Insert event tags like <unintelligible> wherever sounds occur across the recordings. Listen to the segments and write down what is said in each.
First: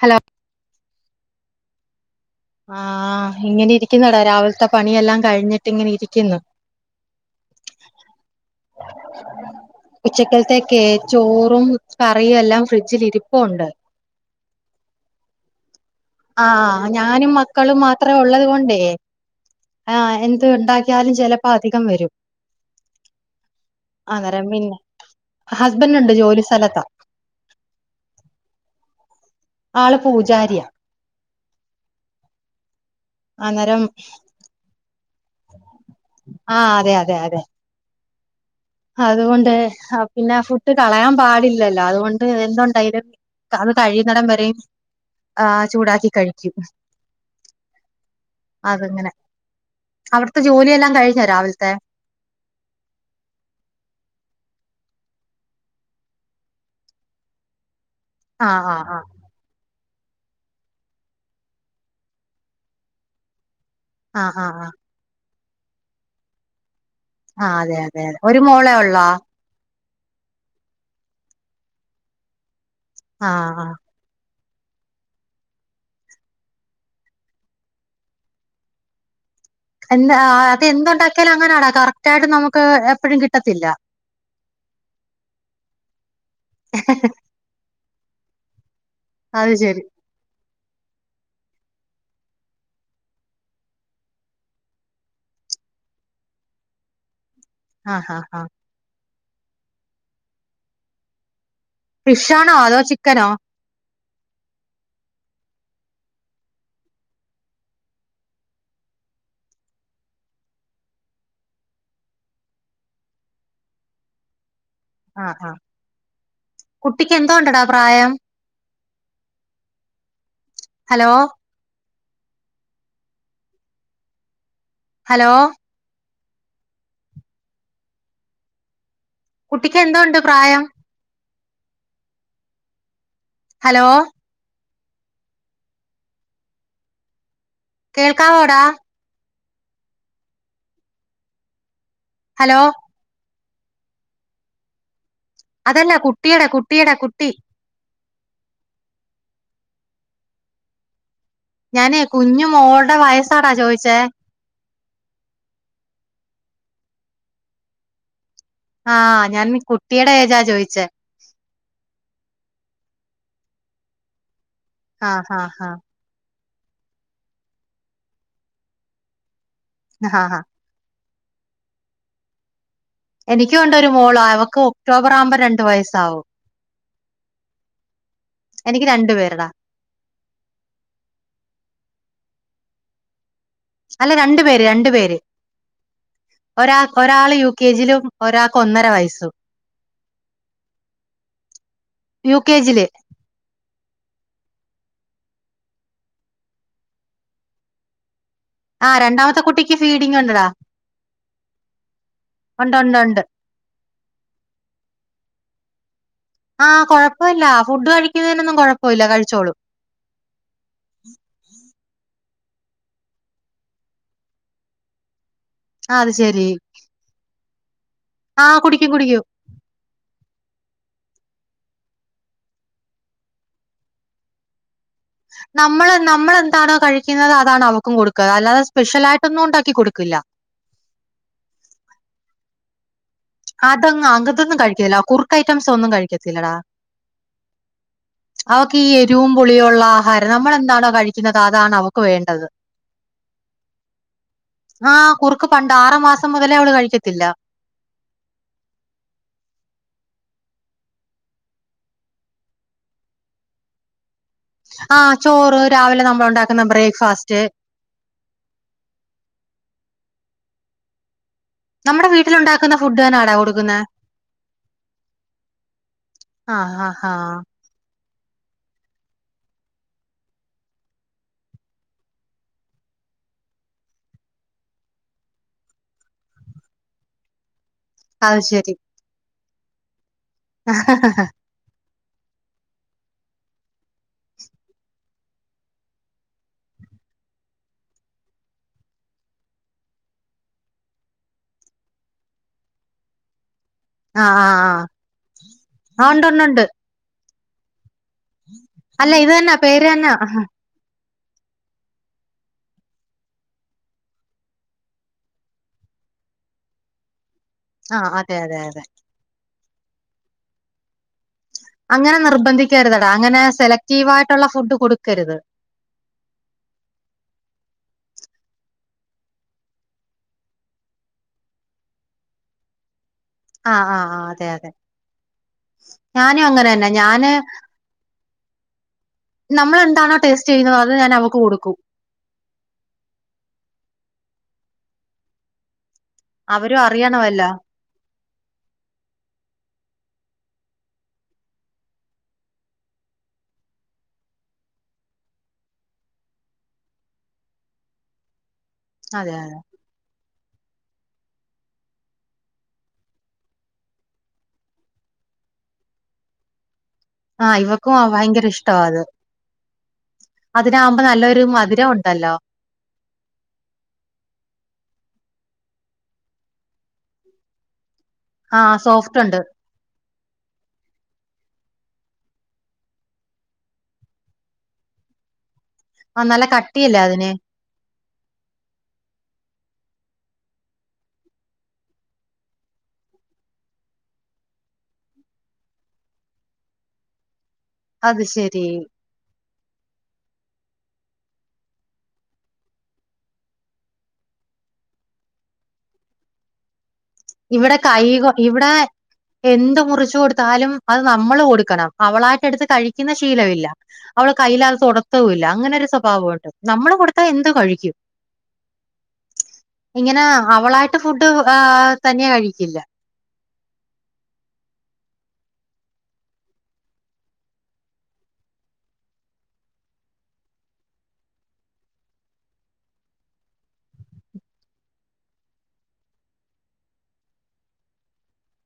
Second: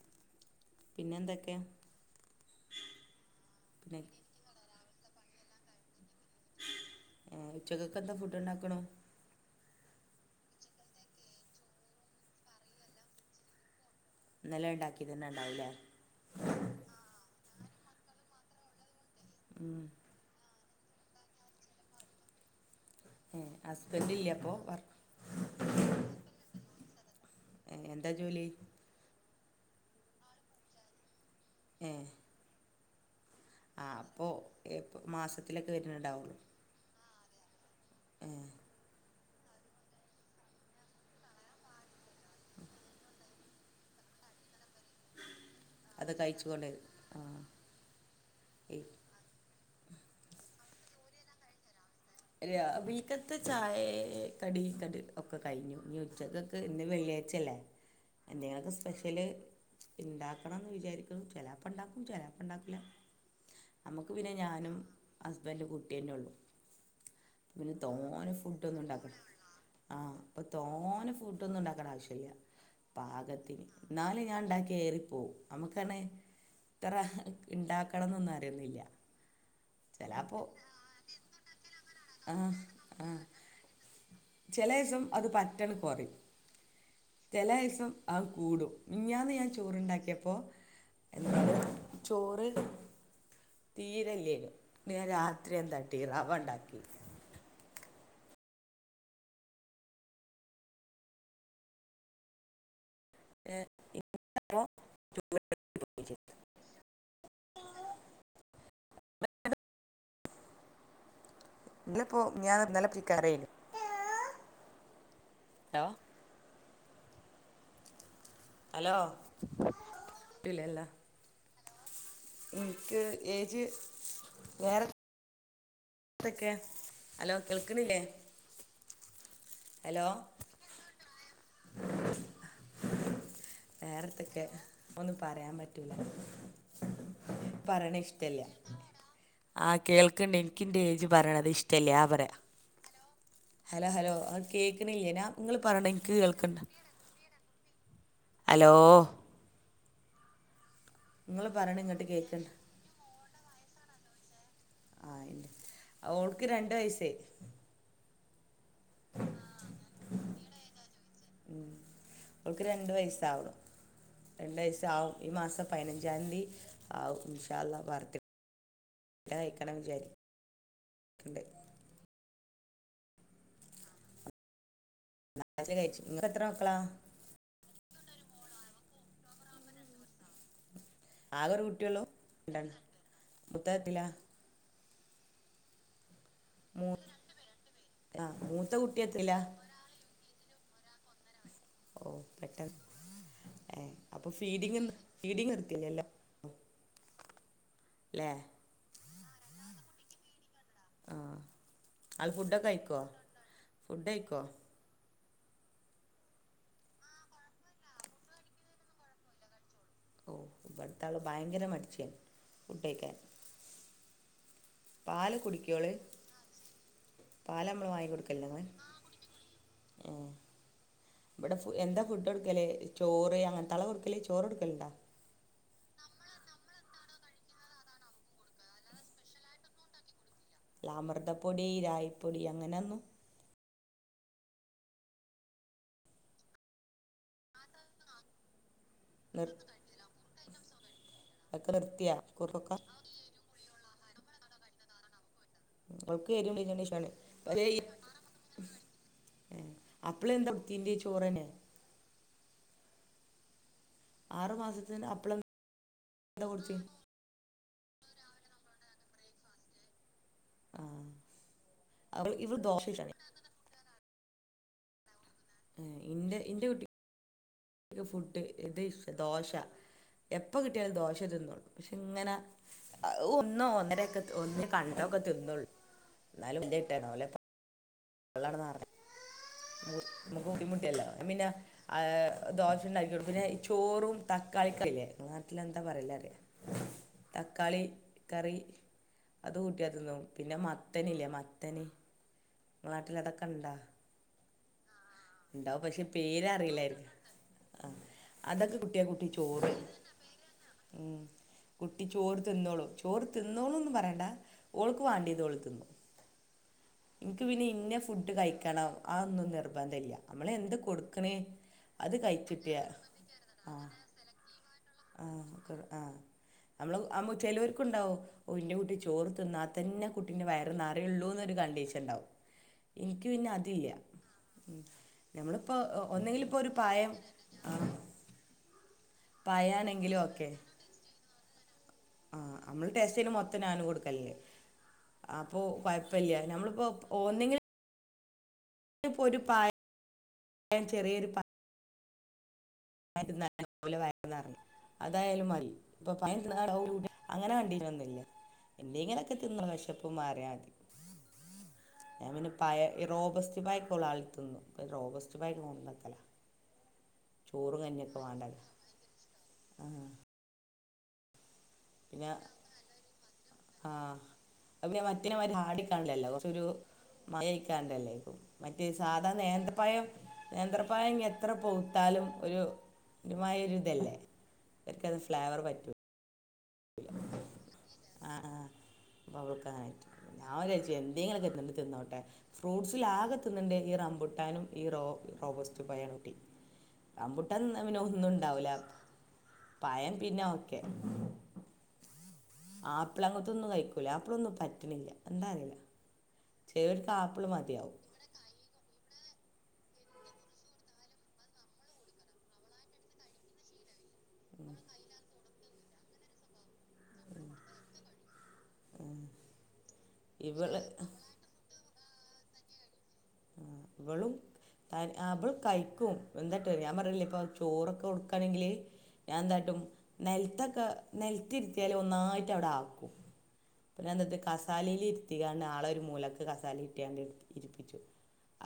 Hello.. പിന്നെ എന്തൊക്കെ? ആഹ് പിന്നെ ഇങ്ങനിരിക്കിന്നെടാ രാവിൽത്തെ പണിയെല്ലാം കഴിഞ്ഞിട്ടിങ്ങനെ ഇരിക്കുന്നു ഏഹ് ഉച്ചക്കക്കെന്താ ഫുഡ്ണ്ടാക്കുണൂ ഉച്ചക്കൽത്തേക്കെ ചോറും കറിയും എല്ലാം ഫ്രിഡ്ജിൽ ഇരിപ്പുണ്ട് ഇന്നലെ ഇണ്ടാക്ക്യെതെന്നെ ഇണ്ടാവൂല്ലേ ആഹ് ആഹ് ഞാനും മക്കളും മാത്രേ ഉള്ളത് കൊണ്ടേ ഉം ആഎന്ത് ഉണ്ടാക്കിയാലും ചിലപ്പോ അധികം വരും. ഹസ്ബൻഡ് ഇല്ല അന്നേരം അപ്പോൾ പിന്നെ വർക്ക് ഹസ്ബന്റുണ്ട് ജോലി സ്ഥലത്താ ഏഎന്താ ജോലി? ആള് പൂജാര്യാ. ഏഹ് അന്നേരം ആഹ്അപ്പോ യെപ്പൊ മാസത്തിലൊക്കെ വര്ന്ണ്ടാവുള്ളൂ. ആഅതെ അതെ അതെ. എ. അതുകൊണ്ട് ആഹ് പിന്നെ ഫുഡ് കളയാൻ പാടില്ലല്ലോ അതുകൊണ്ട് എന്തുണ്ടെയ്ലും അത് കഴിയുന്നെടം വരെയും. ആചൂടാക്കി അത് കഴിക്കും. കഴിച്ചുകൊണ്ട് ആ അത് ഏയ് ങ്ങനെ അവിടത്തെ ജോലിയെല്ലാം കഴിഞ്ഞൊ രാവിൽത്തെ രാവിൽക്കത്തെ ചായേം കടി കട് ഒക്കെ കഴിഞ്ഞു ഇനി ഉച്ചക്കക് ത് ഇന്ന് വെള്ളിയാഴ്ച്ചല്ലേ? <inaudible> എന്തെങ്കിലൊക്കെ ആഹ് ആഹ് സ്പെഷ്യല് ഇണ്ടാക്കണംന്ന് വിചാരിക്കും. ചെലേപ്പണ്ടാക്കും ചെലേപ്പണ്ടാക്കില്ല. നമ്മക്ക് പിന്നെ ആഹ് ആഹ് ആഹ് ഞാനും ഹസ്ബന്റും കുട്ട്യേന്നുള്ളു ആഹ് പിന്നെ അതെ അതെ അതെ തോനെ ഒരു മോളെ ഒള്ളോ ഫുഡ്ഡോന്നുണ്ടാക്കണ്ട ആഹ് പ്പൊ തോനെ ഫുഡോന്നുംണ്ടാക്കണ്ടാവശ്യല്ല ആഹ് പാകത്തിന് ആഹ് ന്നാലും ഞാന്ണ്ടാക്കിയാ ഏറിപ്പോവും നമുക്കണ് ഇത്ര ണ്ടാക്കണംന്നൊന്നും അറിയുന്നില്ല എ ആ ചിലപ്പോൾ അതെന്തുണ്ടാക്കിയാലും അങ്ങനാടാ കറക്റ്റ് ആയിട്ട് നമുക്ക് എപ്പഴും കിട്ടത്തില്ല ചിലേസം അത് പറ്റണ് കൊറയും ചെലേസം ആത് കൂടും മിൻഞ്ഞാന്ന് ഞാൻ അത് ശരി ചോറ്ണ്ടാക്കിയപ്പോ എ ചോറ് തീരെല്ലേനു പിന്നെ ഞാൻ രാത്രി എന്താട്ടി റവണ്ടാക്കി ആഹ് ഹ ഹ ഫിഷാണോ അതോ ചിക്കനോ <unintelligible> <inaudible> ഇതിലപ്പോ ഞാൻ ഇന്നലെ <unintelligible> ആഹ് ആഹ് ഹലോ കുട്ടിക്ക് എന്തോണ്ടടാ പ്രായം ഹലോ കിട്ട്ലല്ല ഹലോ ൻക്ക് ഏജ് വേറെ ഹലോ ത്തൊക്കെ ഹലോ കേൾക്ക്‌ണില്ലേ കുട്ടിക്കെന്തോണ്ട് പ്രായം ഹലോ വേറെത്തൊക്കെ ഒന്നും പറയാൻ പറ്റില്ല പറയ്ണിഷ്ടല്ല കേൾക്കാവോടാ ആഹ് കേൾക്ക്‌ണ്ടിൻക്കിന്റെജ് പറയണത്ഷ്ടല്ലാ പറയ ഹലോ ഹല ഹലോ അത് കേക്കണില്ലേനാ അതല്ല കുട്ടിയുടെ കുട്ടിയുടെ കുട്ടി ഹലോ നിങ്ങൾ പറയണ ഞാനേ ഇങ്ങോട്ട് കുഞ്ഞു കേൾക്കണ്ട മോളുടെ വയസ്സാടാ ചോദിച്ചേ ആഹ് ഈ ഓൾക്ക് രണ്ട് വയസ്സേ ആഹ് ഞാൻ കുട്ടിയുടെ ഏജാ ചോയിച്ചേ ഉം ഓൾക്ക് രണ്ട് വയസ്സാവാ രണ്ട് വയസ്സാവും ഈ ആഹ് ആഹ് മാസം ആഹ് പയ്നഞ്ച ഞ്ചാന്തി ആവും ഇൻഷാഅല്ലാഹ് ബർത്ത് ടേ കയ്ക്കണം വിചാ ആഹ് <unintelligible> എനിക്കൂണ്ടൊരു മോള് അവക്ക് ഒക്ടോബർ ആവുമ്പോ രണ്ടു ക്ലാസ്സിൽ കഴിച്ചു വയസ്സാവും നിങ്ങൾക്ക് എത്ര മക്കളാ എനിക്ക് രണ്ടു പേരെടാ <unintelligible> ആകൊരു കുട്ടിയൊള്ളൂ അല്ല രണ്ടു പേര് രണ്ടു പേര് ഒരാ മൂ ഒരാള് യു കെ ജിലും ആ ഒരാക്ക് മൂത്ത ഒന്നര കുട്ടി വയസ്സും എത്തില്ല ഓ യു കെ പെട്ടെന്ന് ജിയില് ഏ അപ്പൊ ഫീഡിങ് ഫീഡിങ് നിർത്തില്ലല്ലോ ല്ലേ ആഹ് രണ്ടാമത്തെ കുട്ടിക്ക് ഫീഡിംഗ്ണ്ട്ടാ ആഹ് അത് ഫുഡൊക്കെ ഉണ്ട് ഉണ്ട് കഴിക്കോ ഉണ്ട് ഫുഡയ്ക്കോ ആഹ് കുഴപ്പമില്ല ഫുഡ് കഴിക്കുന്നതിനൊന്നും കുഴപ്പമില്ല കഴിച്ചോളും ഓ ഇവ്ട്ത്താള് ഭയങ്കര മടിച്ചിയാണ് ഫുഡ്ഡയ്ക്കാന് പല് കുടിക്കോള് ആ അത് പാലമ്മള് വാങ്ങിക്കൊടുക്ക ആഹ് കുടിക്കും കുടിക്കും ഇവിടെ ഫു എന്താ ഫുഡ്‌ടുക്കലേ ചോറ് അങ്ങൻതളാ കൊടുക്കല് ചോറ്ടുക്കലുണ്ടാ നമ്മള് നമ്മളെന്താണോ കഴിക്കുന്നത് അതാണ് അവർക്കും കൊടുക്ക അല്ലാതെ സ്പെഷ്യൽായിട്ടൊന്നുംണ്ടാക്കി കൊടുക്കില്ല അമൃതപ്പൊടി ഇ രായിപ്പൊടി അങ്ങനെന്നു അതങ്ങ് അങ്‌തൊന്നും കഴിക്കില്ല കുർക്ക് ഐറ്റംസൊന്നും കഴിക്കത്തില്ലടാ അതൊന്ന് ന്നാ അവക്കി യെ രും പുളിയുള്ളാഹാരം നമ്മൾെന്താണോ കഴിക്കുന്നത് ഒക്കെ അതാണ് അവക്ക് നിർത്തിയാ വേണ്ടത് കുറൊക്കെ ആഹ് കുറുക്ക് പണ്ട് ആറു അവൾക്ക് മാസം എരിവും മുതലേ അവള് പുളിയും കഴിക്കത്തില്ല <unintelligible> അപ്പള് എന്താ <unintelligible> ചോറന്നെ ആറു മാസത്തിന് ആഹ് അപ്പള് ചോറ് രാവിലെ എന്താ നമ്മളുണ്ടാക്കുന്ന കൊടുത്തി ബ്രേക്ക്ഫാസ്റ്റ് ആഹ് നമ്മടെ വീട്ടിലുണ്ടാക്കുന്ന ഫുഡ് തന്നാ ടാ കൊടുക്കുന്നെ ആഹ് ഇന്റെ ഇന്റെ കുട്ടി ആഹ് ഇ ഫുഡ് ഇത് ഇ ദോശ എപ്പ കിട്ടിയാലും ദോശ തിന്നോള്ളു ക്ഷെങ്ങനെ അഹ് ഒന്നോ ഒന്നരൊക്കെ ഒന്ന് കണ്ടൊക്കെ തിന്നള്ളൂ എന്നാലും ഇ ഇട്ടണോലെ അത് ശരി ള്ളാനറയ അഹ് ബുദ്ധിമുട്ടില്ലോ അഹ്‌ പിന്നെ അഹ് ദോഷ്യുണ്ടാക്കി കൊടുക്കല് ന്നെ ഈ ചോറും തക്കാളി കറില്ലേ ഇങ്ങടെ നാട്ടിൽ എന്താ പറയല്ലല്ലേ <inaudible> തക്കാളി കറി അത് കൂട്ട്യാ തിന്നും പിന്നെ മത്തനില്ലേ മത്തന് നാട്ടിലാതൊക്കെണ്ടാ ആഹ് അഹ് ണ്ടാവും പക്ഷെ പേരറിയില്ലായിരുന്ന് ആഹ് അതൊക്കെ കുട്ടിയാ അല്ല കുട്ടി ഇത് തന്നെ ചോറ് വയ്‌ പേര് തന്നെ ഉം കുട്ടി ചോറ് തിന്നോള്ളൂ ചോറ് തിന്നോന്നൊന്നും പറയണ്ട ഓൾക്ക് വാണ്ടിത് ഓള് തിന്നു. ഇൻക്ക് പിന്നെ ഇന്ന ആ ഫുഡ് അതെ അതെ അതെ കഴിക്കണം അതൊന്നും നിർബന്ധ ഇല്ല നമ്മള് എന്ത് കൊടുക്കണ് അത് അങ്ങനെ കഴിച്ചിട്ടിയ നിർബന്ധിക്കരുതടാ അങ്ങനെ ആഹ് സെലക്റ്റീവ് ആയിട്ടുള്ള ഫുഡ് കൊടുക്കരുത് ആഹ് ആഹ് നമ്മള് അമു ചെലോർക്കുണ്ടാവും ഓ ഇന്റെ കുട്ടി ചോറ് തിന്നാൽത്തന്നെ കുട്ടിന്റെ വയറ് നെറയുള്ളൂന്നൊരു കണ്ടീഷൻണ്ടാവും. എനിക്ക് പിന്നെ ആ അതില്ല്യ ആ ആ അതെ അതെ ഉം ഞമ്മളിപ്പോ ഒ ഒന്നെങ്കിൽ ഞാനും ഇപ്പോ അങ്ങനെ ഒരു തന്നെ പായേം ഞാന് ആ നമ്മൾെന്താണോ ഒക്കെ ടേസ്റ്റ് ചെയ്യുന്നത് അത് ഞാൻ അവക്ക് കൊടുക്കൂ. ആഹ് അമ്മള് ടെസ്റ്റ് ചെയ്യണ മൊത്തം ഞാന് കൊടുക്കൽന്. അപ്പൊ കുയപ്പില്ല അവരും ഞമ്മള്പ്പോ അറിയണമല്ലോ ഓന്ന്ങ്ൽ ന്പ്പൊരു പായ <inaudible> ചെറിയൊരു പാ <unintelligible> നല്ല പോലെ <unintelligible> അതായാലും മതി ഇപ്പൊ <unintelligible> അങ്ങനെ കണ്ടീനൊന്നില്ല്യ. അതെ എന്തെങ്ങിലൊക്കെ അതെ തിന്ന് വെശപ്പുമാറിയാതി. ഞാൻ പിന്നെ പയ ഈ റോബസ്റ്റ് പയക്കൊള്ള ആള് തിന്നും റോബസ്റ്റ് പയന്നാക്കല. ആഹ് ഇവക്കും അ വയങ്കര വേണ്ടല്ലോ ഇഷ്ടാവത്. അതിനാവുമ്പോ നല്ലൊരു മതി പിഞ്ഞാ ആഹ് അത്പിന്നെ മറ്റിനെമാര് ഹാർഡിക്കാണുലല്ലോ കൊച്ചൊരു മയയ്കാണ്ടല്ലേ? ആഹ് മറ്റേ സോഫ്റ്റ് സാധ ഉണ്ട് നേന്തപ്പയം നേന്ത്രപയം ഇഞ്ഞ് എത്ര പൂത്താലും ഒരു ഒരുമായൊരിതല്ലേ? എനിക്കത് ഫ്ലേവർ പറ്റു ആഹ് നല്ല കട്ടിയല്ലേ അതിന്? ആഹ് ആഹ് അപ്പ അവൾക്കങ്ങനായിട്ട് ഞാൻ വിചാരിച്ചു എന്തെങ്കിലൊക്കിരുന്നോണ്ട് തിന്നോട്ടെ. ഫ്രൂട്ട്സിൽ ആകെ തിന്നുണ്ടെ ഈ റമ്പുട്ടാനും ഈ റോ റോബസ്റ്റ പയാണ് കുട്ടി. റമ്പൂട്ടാൻന്ന് പിന്നെ അത് ശരി ഒന്നുണ്ടാവൂല പയം പിന്നെ ഓക്കെ. ആപ്പിള് അങ്ങത്തൊന്നും കയിക്കൂല ആപ്പിളൊന്നും പറ്റണില്ല എന്താറീല. ചേ ഇവടെ കയ്കൊ ഇവടെ എന്ത് മുറിച്ചു കൊടുത്താലും അത് നമ്മൾ കൊടുക്കണം. അവളായിട്ടെട്ത്ത് കഴിക്കുന്ന ശീലമില്ല. അവള് കയ്യിലത് തൊടത്തവൂല്ല അങ്ങനെ ഒരു സ്വഭാവൊണ്ട്. നമ്മള് കൊടു ത്ത എന്ത് കഴിക്കും ഇങ്ങനെ ഇവള് അവളായിട്ട് ഫുഡ് ആഹ് തനിയെ കഴിക്കില്ല. ഉം ഇവളും ത ആഹ് ഇവള് കഴിക്കും എന്താട്ട് ഞാൻ പറഞ്ഞില്ലെ ഇപ്പൊ ചോറൊക്കെ കൊടുക്കാണെങ്കില് ഞാൻ ന്തായിട്ടും നെലത്തൊക്കെ നെലത്തിരുത്തിയാല് ഒന്നായിട്ട് അവിടെ ആക്കും. പിന്നെ എന്തത് കസാലിൽ ഇരിതികാണ്ട് ആളെ ഒരു മൂലക്ക് കസാലി ഇട്ടിയാണ്ട് ഇരിപ്പിച്ചും.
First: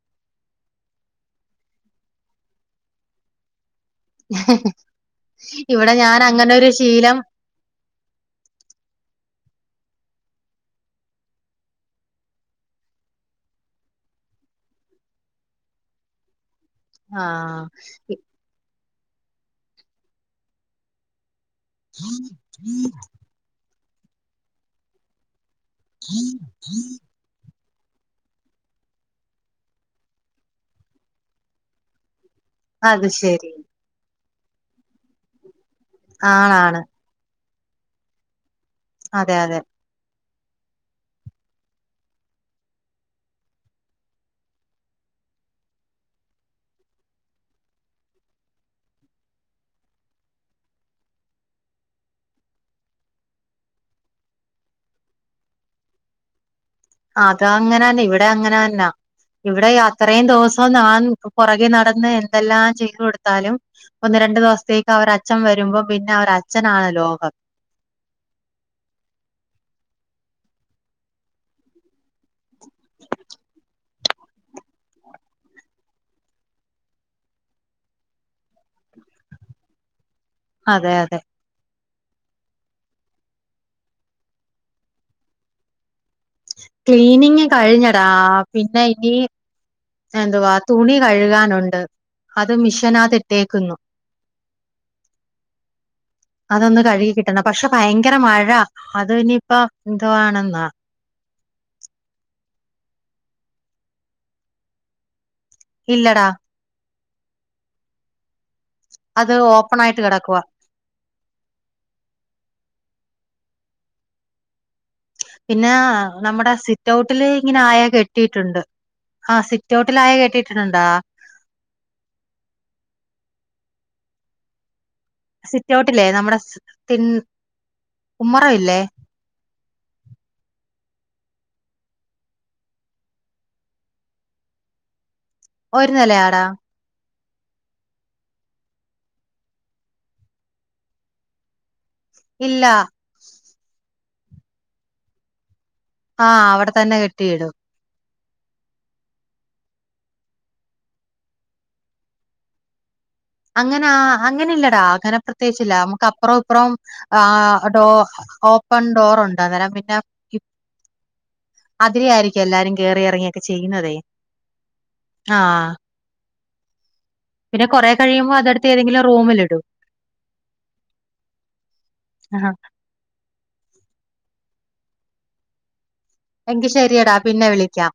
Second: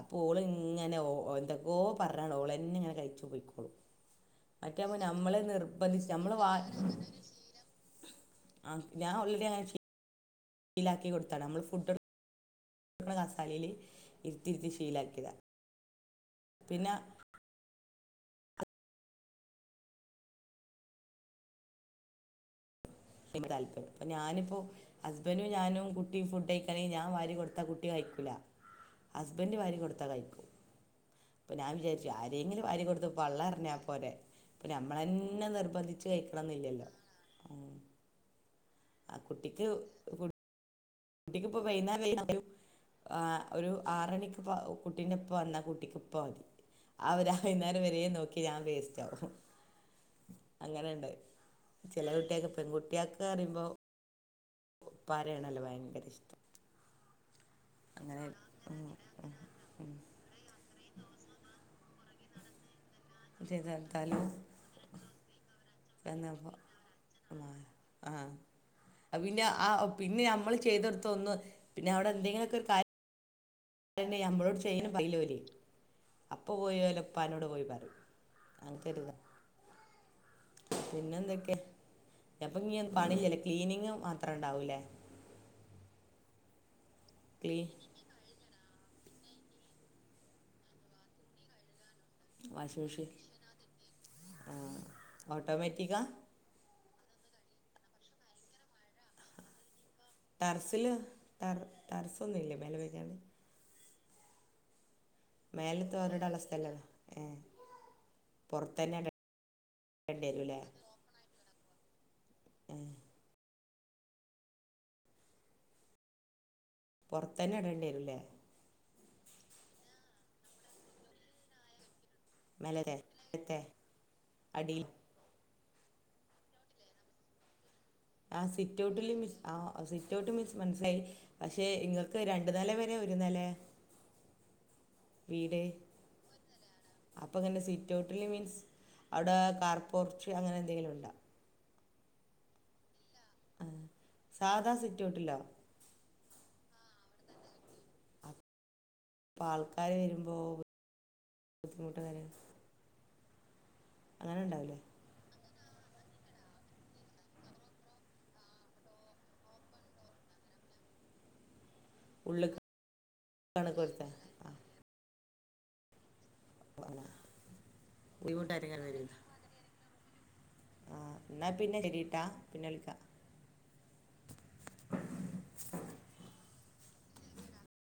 അപ്പൊ ഓള് ഇങ്ങനെ ഓ എന്തൊക്കോ പറഞ്ഞാണ്ട് ഓളെന്നെ ഇങ്ങനെ കഴിച്ചു പൊയിക്കോളും. മറ്റാവുമ്പ നമ്മള് ഇവിടെ നിർബന്ധിച്ച് ഞാൻ നമ്മള് വാ അങ്ങനെ ഒരു ശീലം ആഹ് ഞാൻ ഓൾ റെഡി അങ്ങനെ ചെയ് ശീലാക്കി കൊടുത്താണ് ഞമ്മള് ഫുഡൊ ടക്ക്ണ കസാലീല് ഇര്ത്തിര്ത്തി ശീലാക്കിയതാ. പിന്നാ ആഹ് പി <unintelligible> താല്പര്യം ഞാനിപ്പോൾ ഹസ്ബന്റും ഞാനും കുട്ടിയും ഫുഡ് കയ്ക്കാണെ ഞാൻ വാരി കൊടുത്ത കു ട്ടി കയ്കൂല ഹസ്ബന്റ് വാരി കൊടുത്താ കയിക്കും. പ്പം ഞാൻ വിചാരിചും ആരെങ്കിലും വാരി കൊടുത്ത് അത് ശരി പള്ളറഞ്ഞാപോരെ ഇപ്പം നമ്മളന്നെ നിർബന്ധിച്ച് ച്ച് ആണാണ് കയ്ക്കണന്നില്ലല്ലൊ ആഹ് അ അതെ അതെ കുട്ടിക്ക് ഫുഡ് കുട്ടിക്ക്പ്പം വെയ്ന്ന <unintelligible> ആഹ് ഒരു ആറണിക്ക് പ്പ കുട്ടിൻ്റപ്പ വന്നാ കുട്ടിക്ക്പ്പ മതി ആഹ് ഒര ഹൈന്നാരം വരേ നോക്യെ ഞാൻ വേസ്റ്റാവും അങ്ങനെണ്ട് ചെലെ കുട്ട്യാക്ക് പെങ്കുട്ട്യാക് അറിമ്പം ഇപ്പാര്യാണല്ലൊ ഭയ്ങ്കരഷ്ടം അത അങ്ങനന്നെ ഇവിടെ അങ്ങനെന്ന ഇവിടെ അത്രേം ദോസ് പ്പം ഞാൻ പൊറകെ നടന്ന് എന്തെല്ലാം ചെയ്ത് കൊടുത്താലും ഒന്ന് ചെയ്തെടുത്താലും രണ്ട് ദൊവ്സത്തേ ന്നെ അവരെ അച്ഛൻ വരുമ്പം പിന്ന അവരെ അച്ഛനാണ് ലോകം ആഹ് അ പിന്നെ ആഹ് പിന്നെ ഞമ്മള് ചെയ്തൊട്ത്തൊന്നും പിന്നെ അവിടെ എന്തേലൊക്കെ കാര്യ <unintelligible> പിന്നെ നമ്മളോട് ചെയ്യണപ്പലോലി അപ്പ പോയി ഓലപ്പാനോട് പോയി പറിം അങ്ങൻത്തെരുതാ അതെ അതെ പിന്നെന്തൊക്കെ പ്പഞ്ഞ് പണില്ലലെ ക്ലീനിങ് മാത്രണ്ടാവുലേ ക്ലീനിങ് ക്ലീ കഴിഞ്ഞ താ പിന്നെ ഇനി എന്തുവാ തുണി കഴുകാനൊണ്ട് വാഷിംഗ് മഷീനിൽ ആഹ് ഓട്ടോമേറ്റിക്കാ അതൊന്ന് കഴുകി കിട്ടണം പഷെ ഭയ്ങ്കര മഴ അത് ഇനിയിപ്പ എന്തുവാ ടറസില് ടറ് ടെറ്സൊന്നുല്ലെ മേലെ വേക്കാണ് മേലെ ഇല്ലടാ തോര്ടാള്ള സ്ഥലോ ഏഹ് പൊർത്തെന്നെ അത് ഓപ്പൺ ആയിട്ട് കിടക്കുവാ ഏണ്ട്യെരുലേ ഏഹ് പിന്നാ നമ്മുടെ സിറ്റ് ഔട്ടില് പുറത്തന്നെ ഇങ്ങനെ അയ ഇടേണ്ടി വരൂല്ലേ കെട്ടീട്ടുണ്ട് ആഹ് സിറ്റൗട്ടിലയ കേട്ടീട്ടുണ്ടാ മേലത്തെ ട്ത്തെ അടീ സിറ്റ് ഔട്ട്ല്ലേ നമ്മുടെ സ് തിൻ ആഹ് ഉമ്മറം ഇല്ലേ സിറ്റ് ഔട്ടില് മീൻസ് ആഹ് സിറ്റ് ഔട്ട് മീൻസ് മൻസ്ലായി പഷെ ഇങ്ങക്ക് രണ്ട് നെലെ പരെ ഒര് നെലേ വീട് ഒരു നിലയാടാ അപ്പങ്ങനെ സിറ്റ് ഔട്ടില് മീൻസ് അവ്ടെ കാർപൊർച്ചു അങ്ങനെ എന്തെങ്കിലുണ്ടോ ഇല്ല ആഹ് സാധാ സിറ്റോട്ടില്ലോ ആഹ് അവ്ടെ തന്നെ കെട്ടിയിടും പ്പ ആൾക്കാര് വരുമ്പോ ബുദ്ധിമുട്ടല്ലെ അങ്ങനാ അങ്ങനെ ഉണ്ടാവില്ലേ ഇല്ലടാ കാര്ണം പ്രത്യേച്ചില്ല നമുക്ക് അപ്പറൊം ഇപ്പറൊം ആഹ് ഡോ ഓപ്പൺ ഡോറൊണ്ട് അന്നെരം പിന്നെ അതിലെ ആയ്രിക്കും ഉള്ളിക്കാണ് എല്ലാരും കേറിയെറങ്ങ്യൊക്കെ ചെയ്യുന്നതേ കൊരുത്ത ആ ആഹ് <unintelligible> പിന്നെ കൊറെ കഴിമ്പോ ബുദ്ധിമുട്ടായിട്ട് അതെടുത്ത് ഇങ്ങനെ ഏതെങ്കിലും റൂമിലിടും ആഹ് ഇന്നാൽ പിന്നെ ശരിട്ടാ ആഹാ. പിന്നെ വിളിക്കാ എങ്കി ശെരിയെടാ പിന്നെ വിളിക്കാ